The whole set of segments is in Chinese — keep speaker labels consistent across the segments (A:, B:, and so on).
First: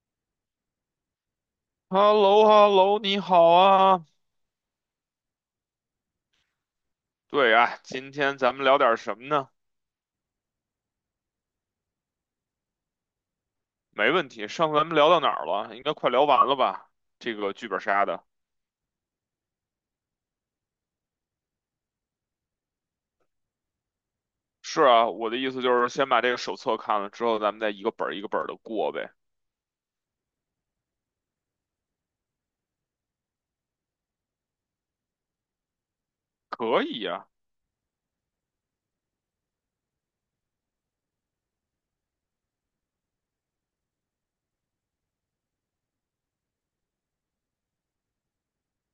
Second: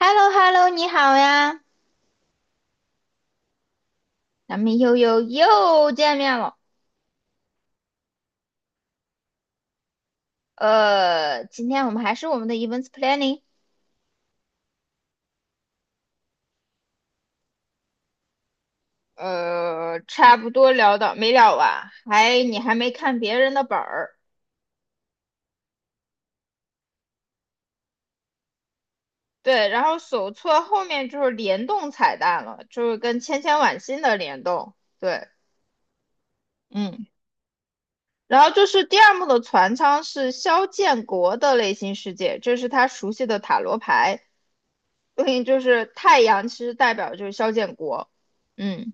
A: h e l l o h e l l o 你好呀，
B: h e l l o h e l l o 你好啊。
A: 咱们又又又见面了。
B: 对啊，今天咱们聊点什么呢？
A: 今天我们还是我们的 events planning，
B: 没问题，上次咱们聊到哪儿了？应该快聊完了吧？这个剧本杀的。
A: 差不多聊到没聊完，你还没看别人的本儿，
B: 是啊，我的意思就是先把这个手册看了之后，咱们再一个本儿一个本儿的过呗。
A: 对，然后手册后面就是联动彩蛋了，就是跟千千晚星的联动，对，
B: 可以
A: 嗯，
B: 呀、
A: 然后就是第二幕的船舱是肖建国的内心世界，这是他熟悉的塔罗牌，对应就是太阳，其实代表就是肖建国，嗯。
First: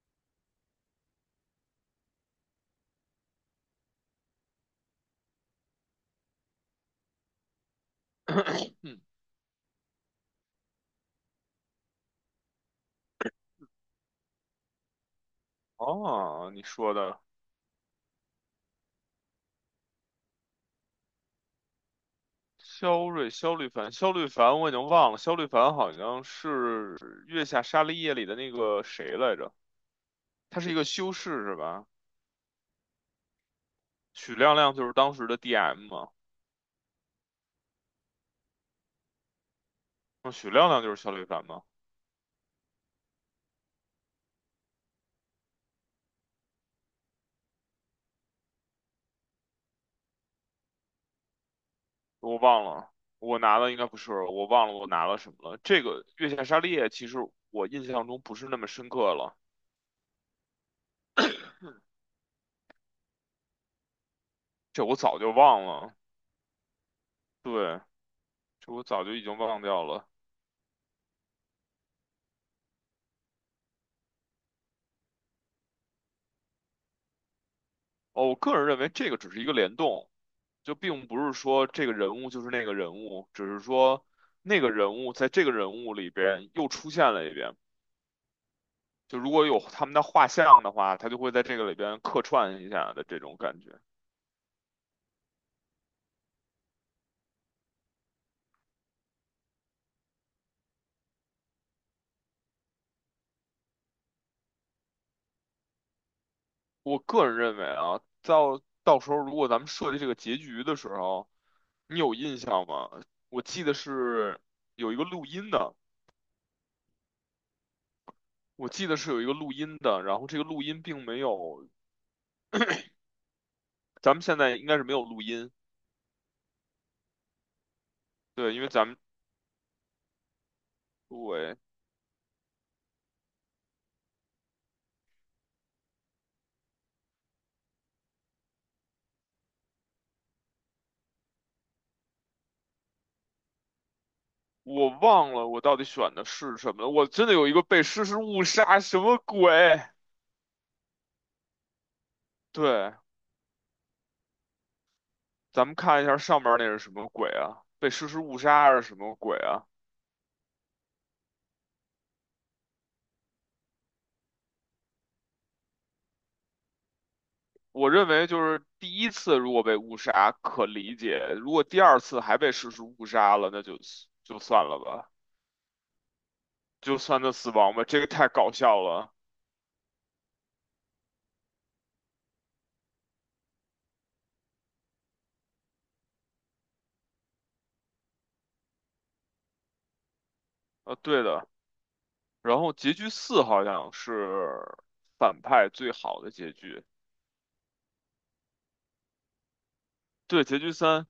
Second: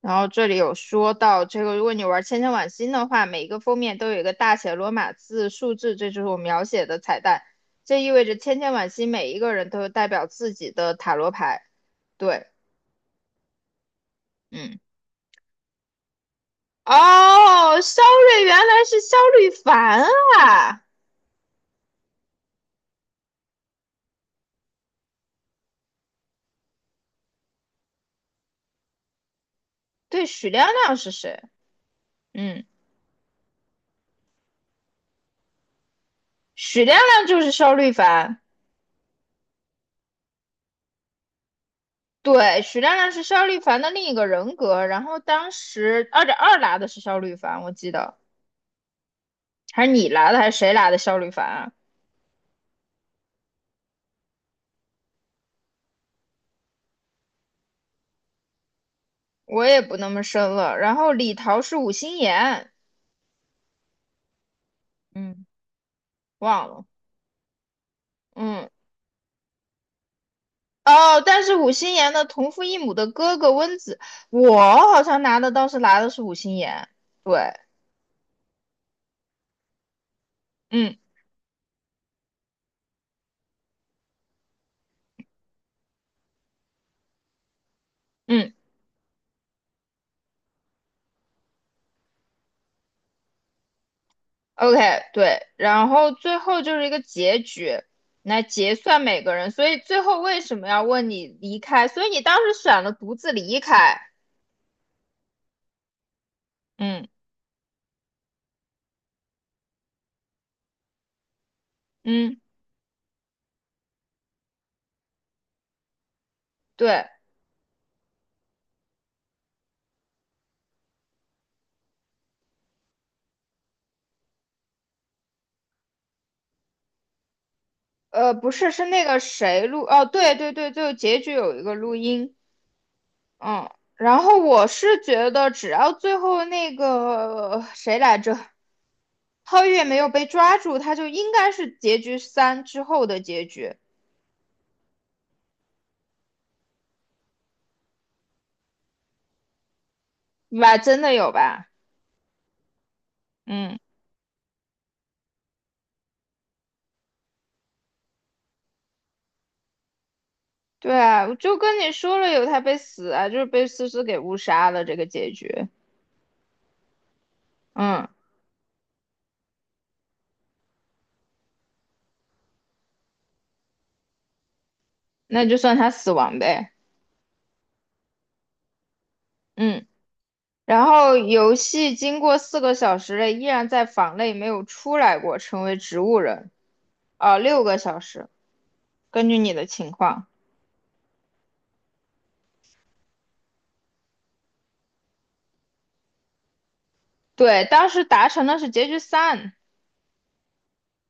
A: 然后这里有说到这个，如果你玩千千晚星的话，每一个封面都有一个大写罗马字数字，这就是我描写的彩蛋。这意味着千千 晚
B: 嗯，
A: 星每一个人都有代表自己的塔罗牌。对，嗯，
B: 哦，你说的
A: 哦，肖瑞原来是肖瑞凡啊！
B: 肖瑞、肖律凡，我已经忘了，肖律凡好像是《月下沙利叶》里的那个谁来着？
A: 对，许
B: 他
A: 亮
B: 是一个
A: 亮是
B: 修
A: 谁？
B: 士是吧？
A: 嗯，
B: 许亮亮就是当时的 DM 嘛。
A: 许亮亮就是肖瑞凡。
B: 嗯，许亮亮就是肖李凡吗？
A: 对，许亮亮是肖瑞凡的另一个人格。然后当时2.2拿的是肖瑞凡，我记得还是你拿的还是谁拿的肖瑞凡啊？
B: 我忘了，我拿的应该不是，我忘了我拿了什么了。这个《月下沙利叶其实我印象中不是那么深刻了，
A: 我也不那么深了。然后李桃是五心言，
B: 这我早就
A: 嗯，
B: 忘了。
A: 忘了，
B: 对，
A: 嗯，
B: 这我早就已经忘掉了。
A: 哦，但是五心言的同父异母的哥哥温子，我好像拿的倒是拿的是五心言，对，
B: 哦，我个人认为这个只是一个联动，就
A: 嗯
B: 并不是说这个人物就是那个人物，只是说那个人物在这个人物里边又出现了一遍。
A: 嗯
B: 就如果有他们的画像的话，他就会在这个里边客串一下的这种感觉。
A: ，OK,对，然后最后就是一个结局，来结算每个人，所以最后为什么要问你离开？所以你当时选了独自离开，
B: 我
A: 嗯
B: 个人认为啊，到时候如果咱们设计这个结局的时候，你有印
A: 嗯，
B: 象吗？我记得是有一个录音的，
A: 对，
B: 我记得是有一个录音的，然后这个录音并没有，咱们现在应该是没有录音，
A: 不
B: 对，因为
A: 是，是
B: 咱们
A: 那个谁录，哦，对对对，最后结局有
B: 我
A: 一个录音。嗯，然后我是觉得，只要最后那个谁来着，皓月没有被抓住，他就应该是结局三之后的结局，
B: 我忘了我到底选的是什么了，我真的有一个被诗诗误杀，什么鬼？
A: 吧？真的有吧？
B: 对，
A: 嗯，
B: 咱们看一下上面那是什么鬼啊？被诗诗误杀还是什么鬼啊？
A: 对啊，我就跟你说了，有他被死啊，就是被思思给误杀了这个结局。
B: 我
A: 嗯，
B: 认为就是第一次如果被误杀可理解，如果第二次还被实施误杀了，那就就算了吧，
A: 那就算他死亡呗。
B: 就算他死亡吧，这个太搞笑了。
A: 嗯，然后游戏经过4个小时了，依然在房内没有出来过，成为植物人。啊、6个小时，根据你的情况。
B: 对的，然后结局四好像是反派最好的结局，
A: 对，当时达成的是结局三，
B: 对，结局三，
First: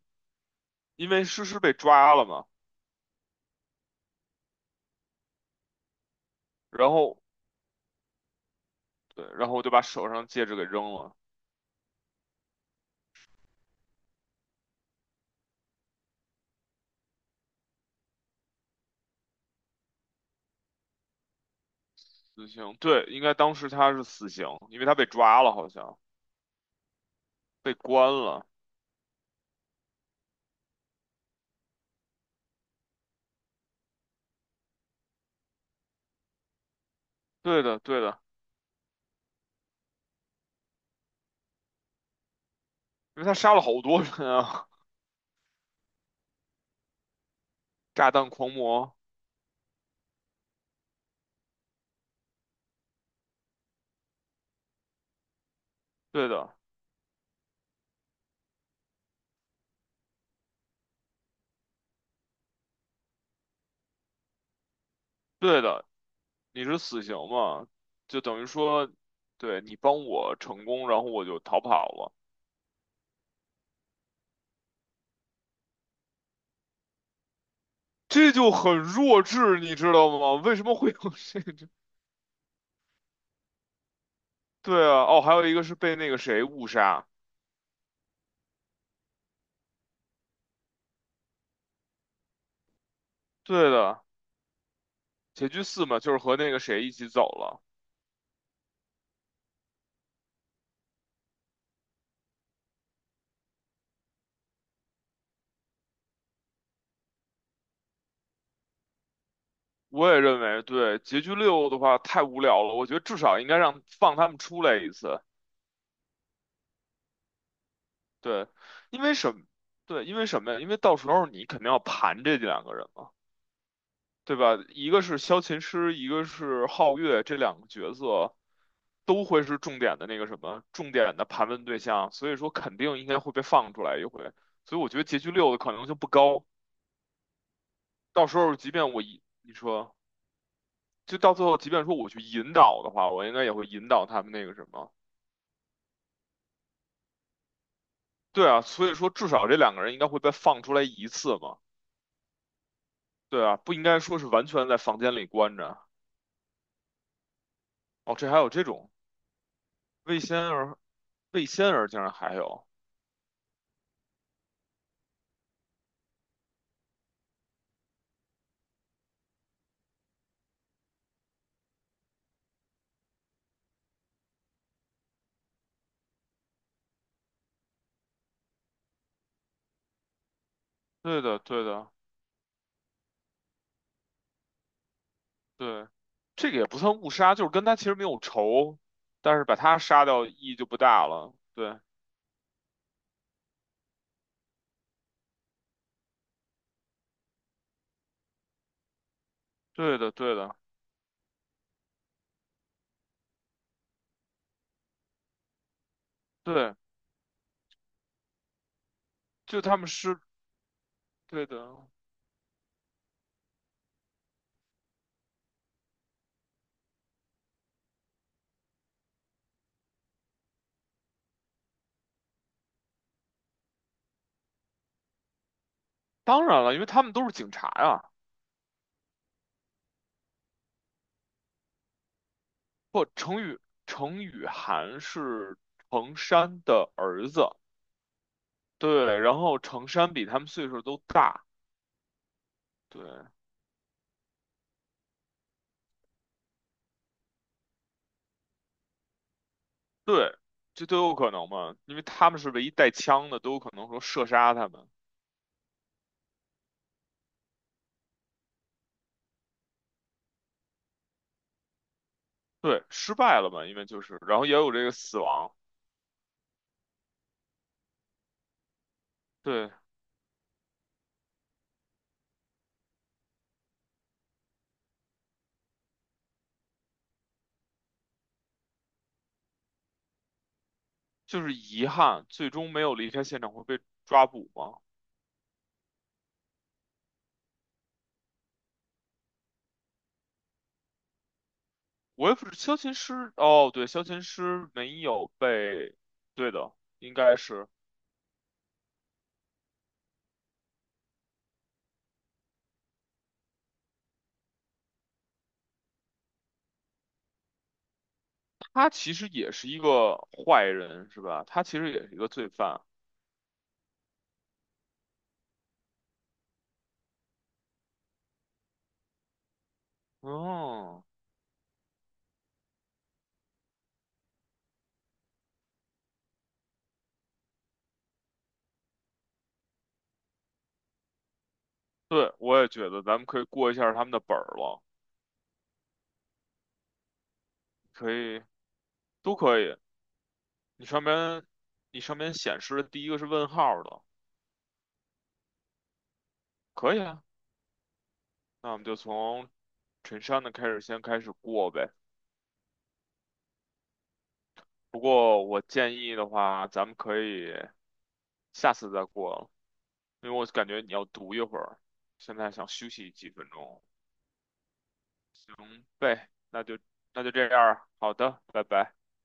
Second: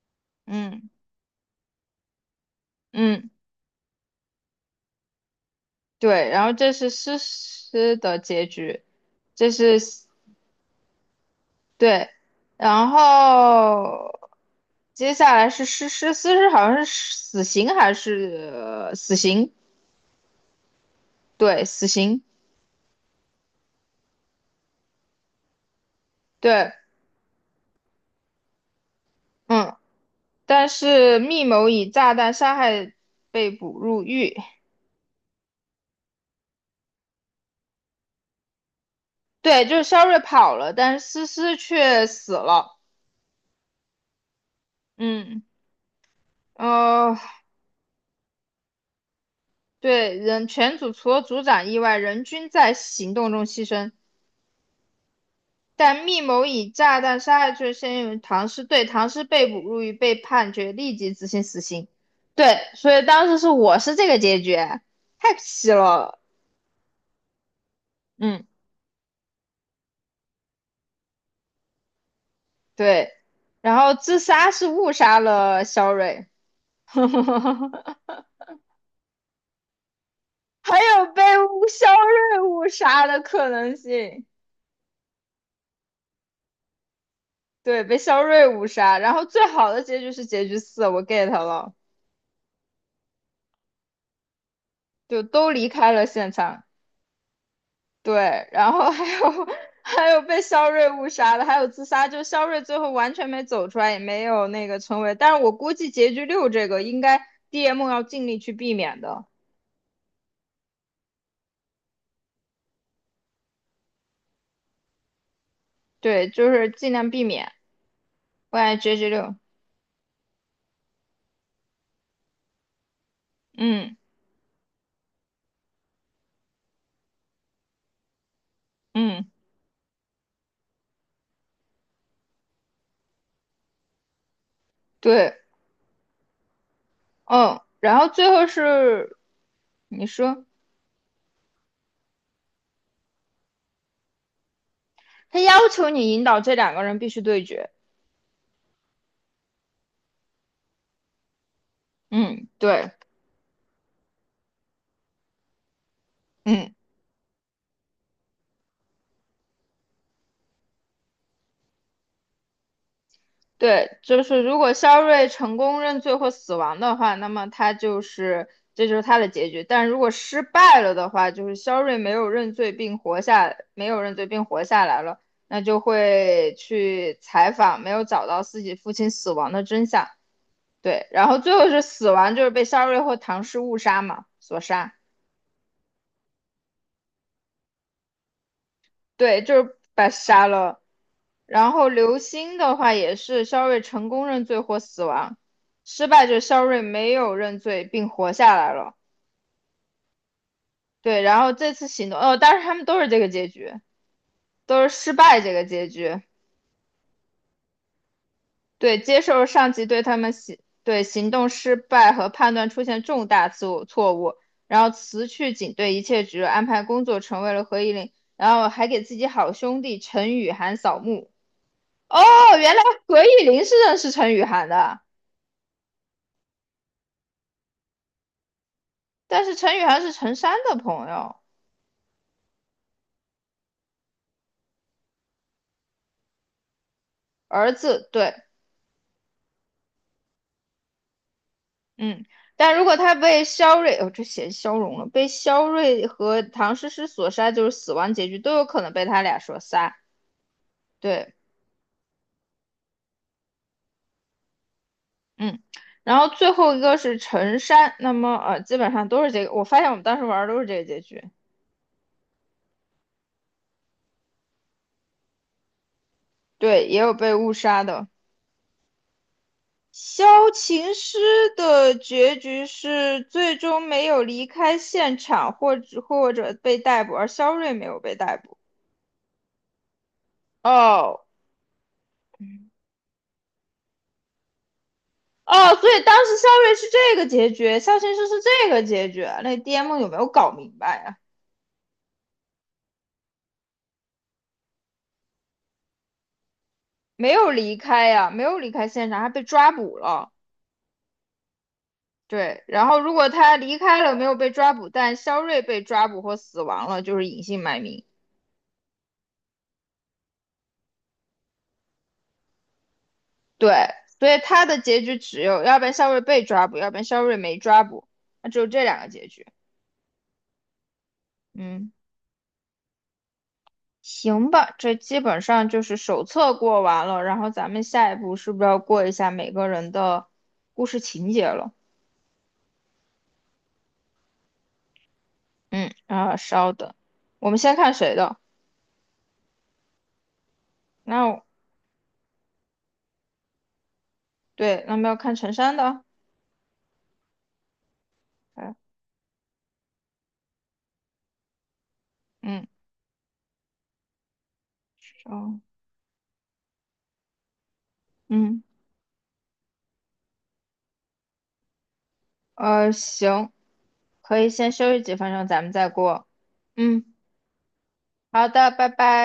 A: 嗯
B: 因为诗诗被抓了嘛，
A: 嗯，对，然后这是
B: 然后
A: 诗诗的结局，
B: 对，然
A: 这
B: 后我就
A: 是
B: 把手上戒指给扔了，
A: 对，然后接下来是诗诗好像是死刑还是、死刑？对，死刑，
B: 死刑，对，应该当时他是死刑，因为他被抓了，好像
A: 对，
B: 被关了，
A: 嗯，但是密谋以炸弹杀害被捕入狱，
B: 对的，对的，
A: 对，就是肖瑞跑了，但是思思却死了，
B: 因为他杀了好多人啊。
A: 嗯。哦，
B: 炸弹狂魔，
A: 对，人全组除了组长以外，人均在行动中牺牲。但密
B: 对
A: 谋
B: 的，
A: 以炸弹杀害罪先用于唐诗对，唐诗被捕入狱，被判决立即执行死刑。对，所以当时是我是这个结局，太
B: 对
A: 皮
B: 的，
A: 了。
B: 你是死刑嘛？就等
A: 嗯，
B: 于说，对你帮我成功，然后我就逃跑了，
A: 对，然后自杀是误杀了肖瑞，
B: 这就很弱智，你知道吗？为什么
A: 还
B: 会
A: 有
B: 有
A: 被
B: 这个？
A: 肖瑞误杀的可能性。
B: 对啊，哦，还有一个是被那个谁误杀，
A: 对，被肖瑞误杀。然后最好的结局是结局四，我 get 了。
B: 对的，
A: 就
B: 结
A: 都
B: 局
A: 离
B: 四
A: 开
B: 嘛，
A: 了
B: 就是
A: 现
B: 和那个
A: 场。
B: 谁一起走了。
A: 对，然后还有 还有被肖瑞误杀的，还有自杀，就肖瑞最后完全没走出来，也没有那个成为。但是我估计结局六这个应该 DM 要尽力去避免的，
B: 我也认为，对，结局六的话太无聊了，我觉得至少应该让放他们出来一次，
A: 对，就是尽量避免。
B: 对，
A: 我感觉结
B: 因
A: 局
B: 为
A: 六，
B: 什么对，因为什么呀？因为到时候你肯定要盘这两个人。
A: 嗯
B: 对吧？一个是萧琴师，一个是皓月，这两个角色都
A: 嗯，
B: 会是重点的那个什么，重点的盘问对象，所以说肯定应该会被放出来一回。所以我觉得结局
A: 对，
B: 六的可能性不高。
A: 嗯，然后
B: 到
A: 最
B: 时
A: 后
B: 候即便我
A: 是
B: 一你说，
A: 你说
B: 就到最后，即便说我去引导的话，我应该也会引导他们那个什么。
A: 他要求你引导这两个人必须对决，
B: 对啊，所以说至少这两个人应该会被放出来一次嘛。
A: 嗯，对，
B: 对啊，不应该说是完全在房间里关着。
A: 嗯。
B: 哦，这还有这种魏仙儿，魏仙儿竟然还有。
A: 对，就是如果肖瑞成功认罪或死亡的话，那么他就是这就是他的结局。但如果失败了的话，就是肖瑞没有认罪并活下，没有认罪并活下来了，那就会去采访没有找到自己父亲死亡的真相。对，
B: 对
A: 然后
B: 的，
A: 最
B: 对
A: 后是
B: 的。
A: 死亡，就是被肖瑞或唐氏误杀嘛，所杀。
B: 对，这个也不算误杀，就是跟他其实没有仇，但
A: 对，
B: 是把
A: 就是
B: 他
A: 把
B: 杀
A: 他
B: 掉意
A: 杀
B: 义就不
A: 了。
B: 大了。
A: 然
B: 对，
A: 后刘星的话也是肖瑞成功认罪或死亡，失败者肖瑞没有认罪并活下来了。
B: 对的，对的，
A: 对，然后这次行动，哦，但是他们都是这个结局，都是失败这个结局。
B: 对，
A: 对，接受
B: 就
A: 上
B: 他
A: 级
B: 们
A: 对他
B: 是
A: 们行对行
B: 对
A: 动
B: 的。
A: 失败和判断出现重大错误，然后辞去警队一切职务，安排工作成为了何以琳，然后还给自己好兄弟陈雨涵扫墓。哦，原来何以琳是认识陈雨涵的。
B: 当然了，因为他们都是警察呀。
A: 但是陈雨涵是陈山的朋友，
B: 不，程宇涵是程山的儿子，
A: 儿子，对，
B: 对，然后程山比他们岁数都大，
A: 嗯。但如果
B: 对
A: 他被肖瑞，哦，这写消融了，被肖瑞和唐诗诗所杀，就是死亡结局，都有可能被他俩所杀。
B: 对，这都有可
A: 对，
B: 能嘛，因为他们是唯一带枪的，都有可能说射杀他们，
A: 嗯。然后最后一个是陈山，那么基本上都是这个。我发现我们当时玩儿都是这个结局，
B: 对，失败了嘛，因为就是，然后也有这个死亡。
A: 对，也有被误杀的。
B: 对，
A: 萧琴诗的结局是最终没有离开现场，或者被逮捕，而肖瑞没有被逮捕。哦，
B: 就是遗憾，最终没有离开现场会被抓捕吗？
A: 哦，所以当时肖瑞是这个结局，肖先生是这个结局，那 DM 有没有搞明白呀、
B: 我也不是，萧琴师，哦，对，萧琴师没有被，对的，应
A: 没
B: 该
A: 有
B: 是
A: 离开呀、没有离开现场，还被抓捕了。对，然后如果他离开了，没有被抓捕，但肖瑞被抓捕或死亡了，就是隐姓埋名。
B: 他其实也是一个坏人，是吧？他其实也是一个罪犯。
A: 对，所以他的结局只有，要不然肖瑞被抓捕，要不然肖瑞没抓捕，那只有这两个结局。
B: 嗯，
A: 嗯，行吧，这基本上就是手册过完了，然后咱们下一步是不是要过一下每个人的故事情节了？
B: 对，我也觉得咱们可以过一下他们的本儿了，
A: 嗯，啊，稍等，我们先看
B: 可
A: 谁的？
B: 以，都可以。你上
A: 那
B: 面，
A: 我
B: 你上面显示的第一个是问号的，
A: 对，那么要看陈山的。
B: 可以啊。那
A: 哎，
B: 我们就从陈山的开始，先开始过呗。
A: 嗯，
B: 不过
A: 稍，
B: 我建议的话，咱们可以
A: 嗯，
B: 下次再过了因为我感觉你要读一会儿，现在想休息几分
A: 行，
B: 钟。
A: 可以先休息几分钟，咱们
B: 行
A: 再过。
B: 呗，那就
A: 嗯，
B: 那就这样儿好的，
A: 好
B: 拜
A: 的，拜
B: 拜。
A: 拜。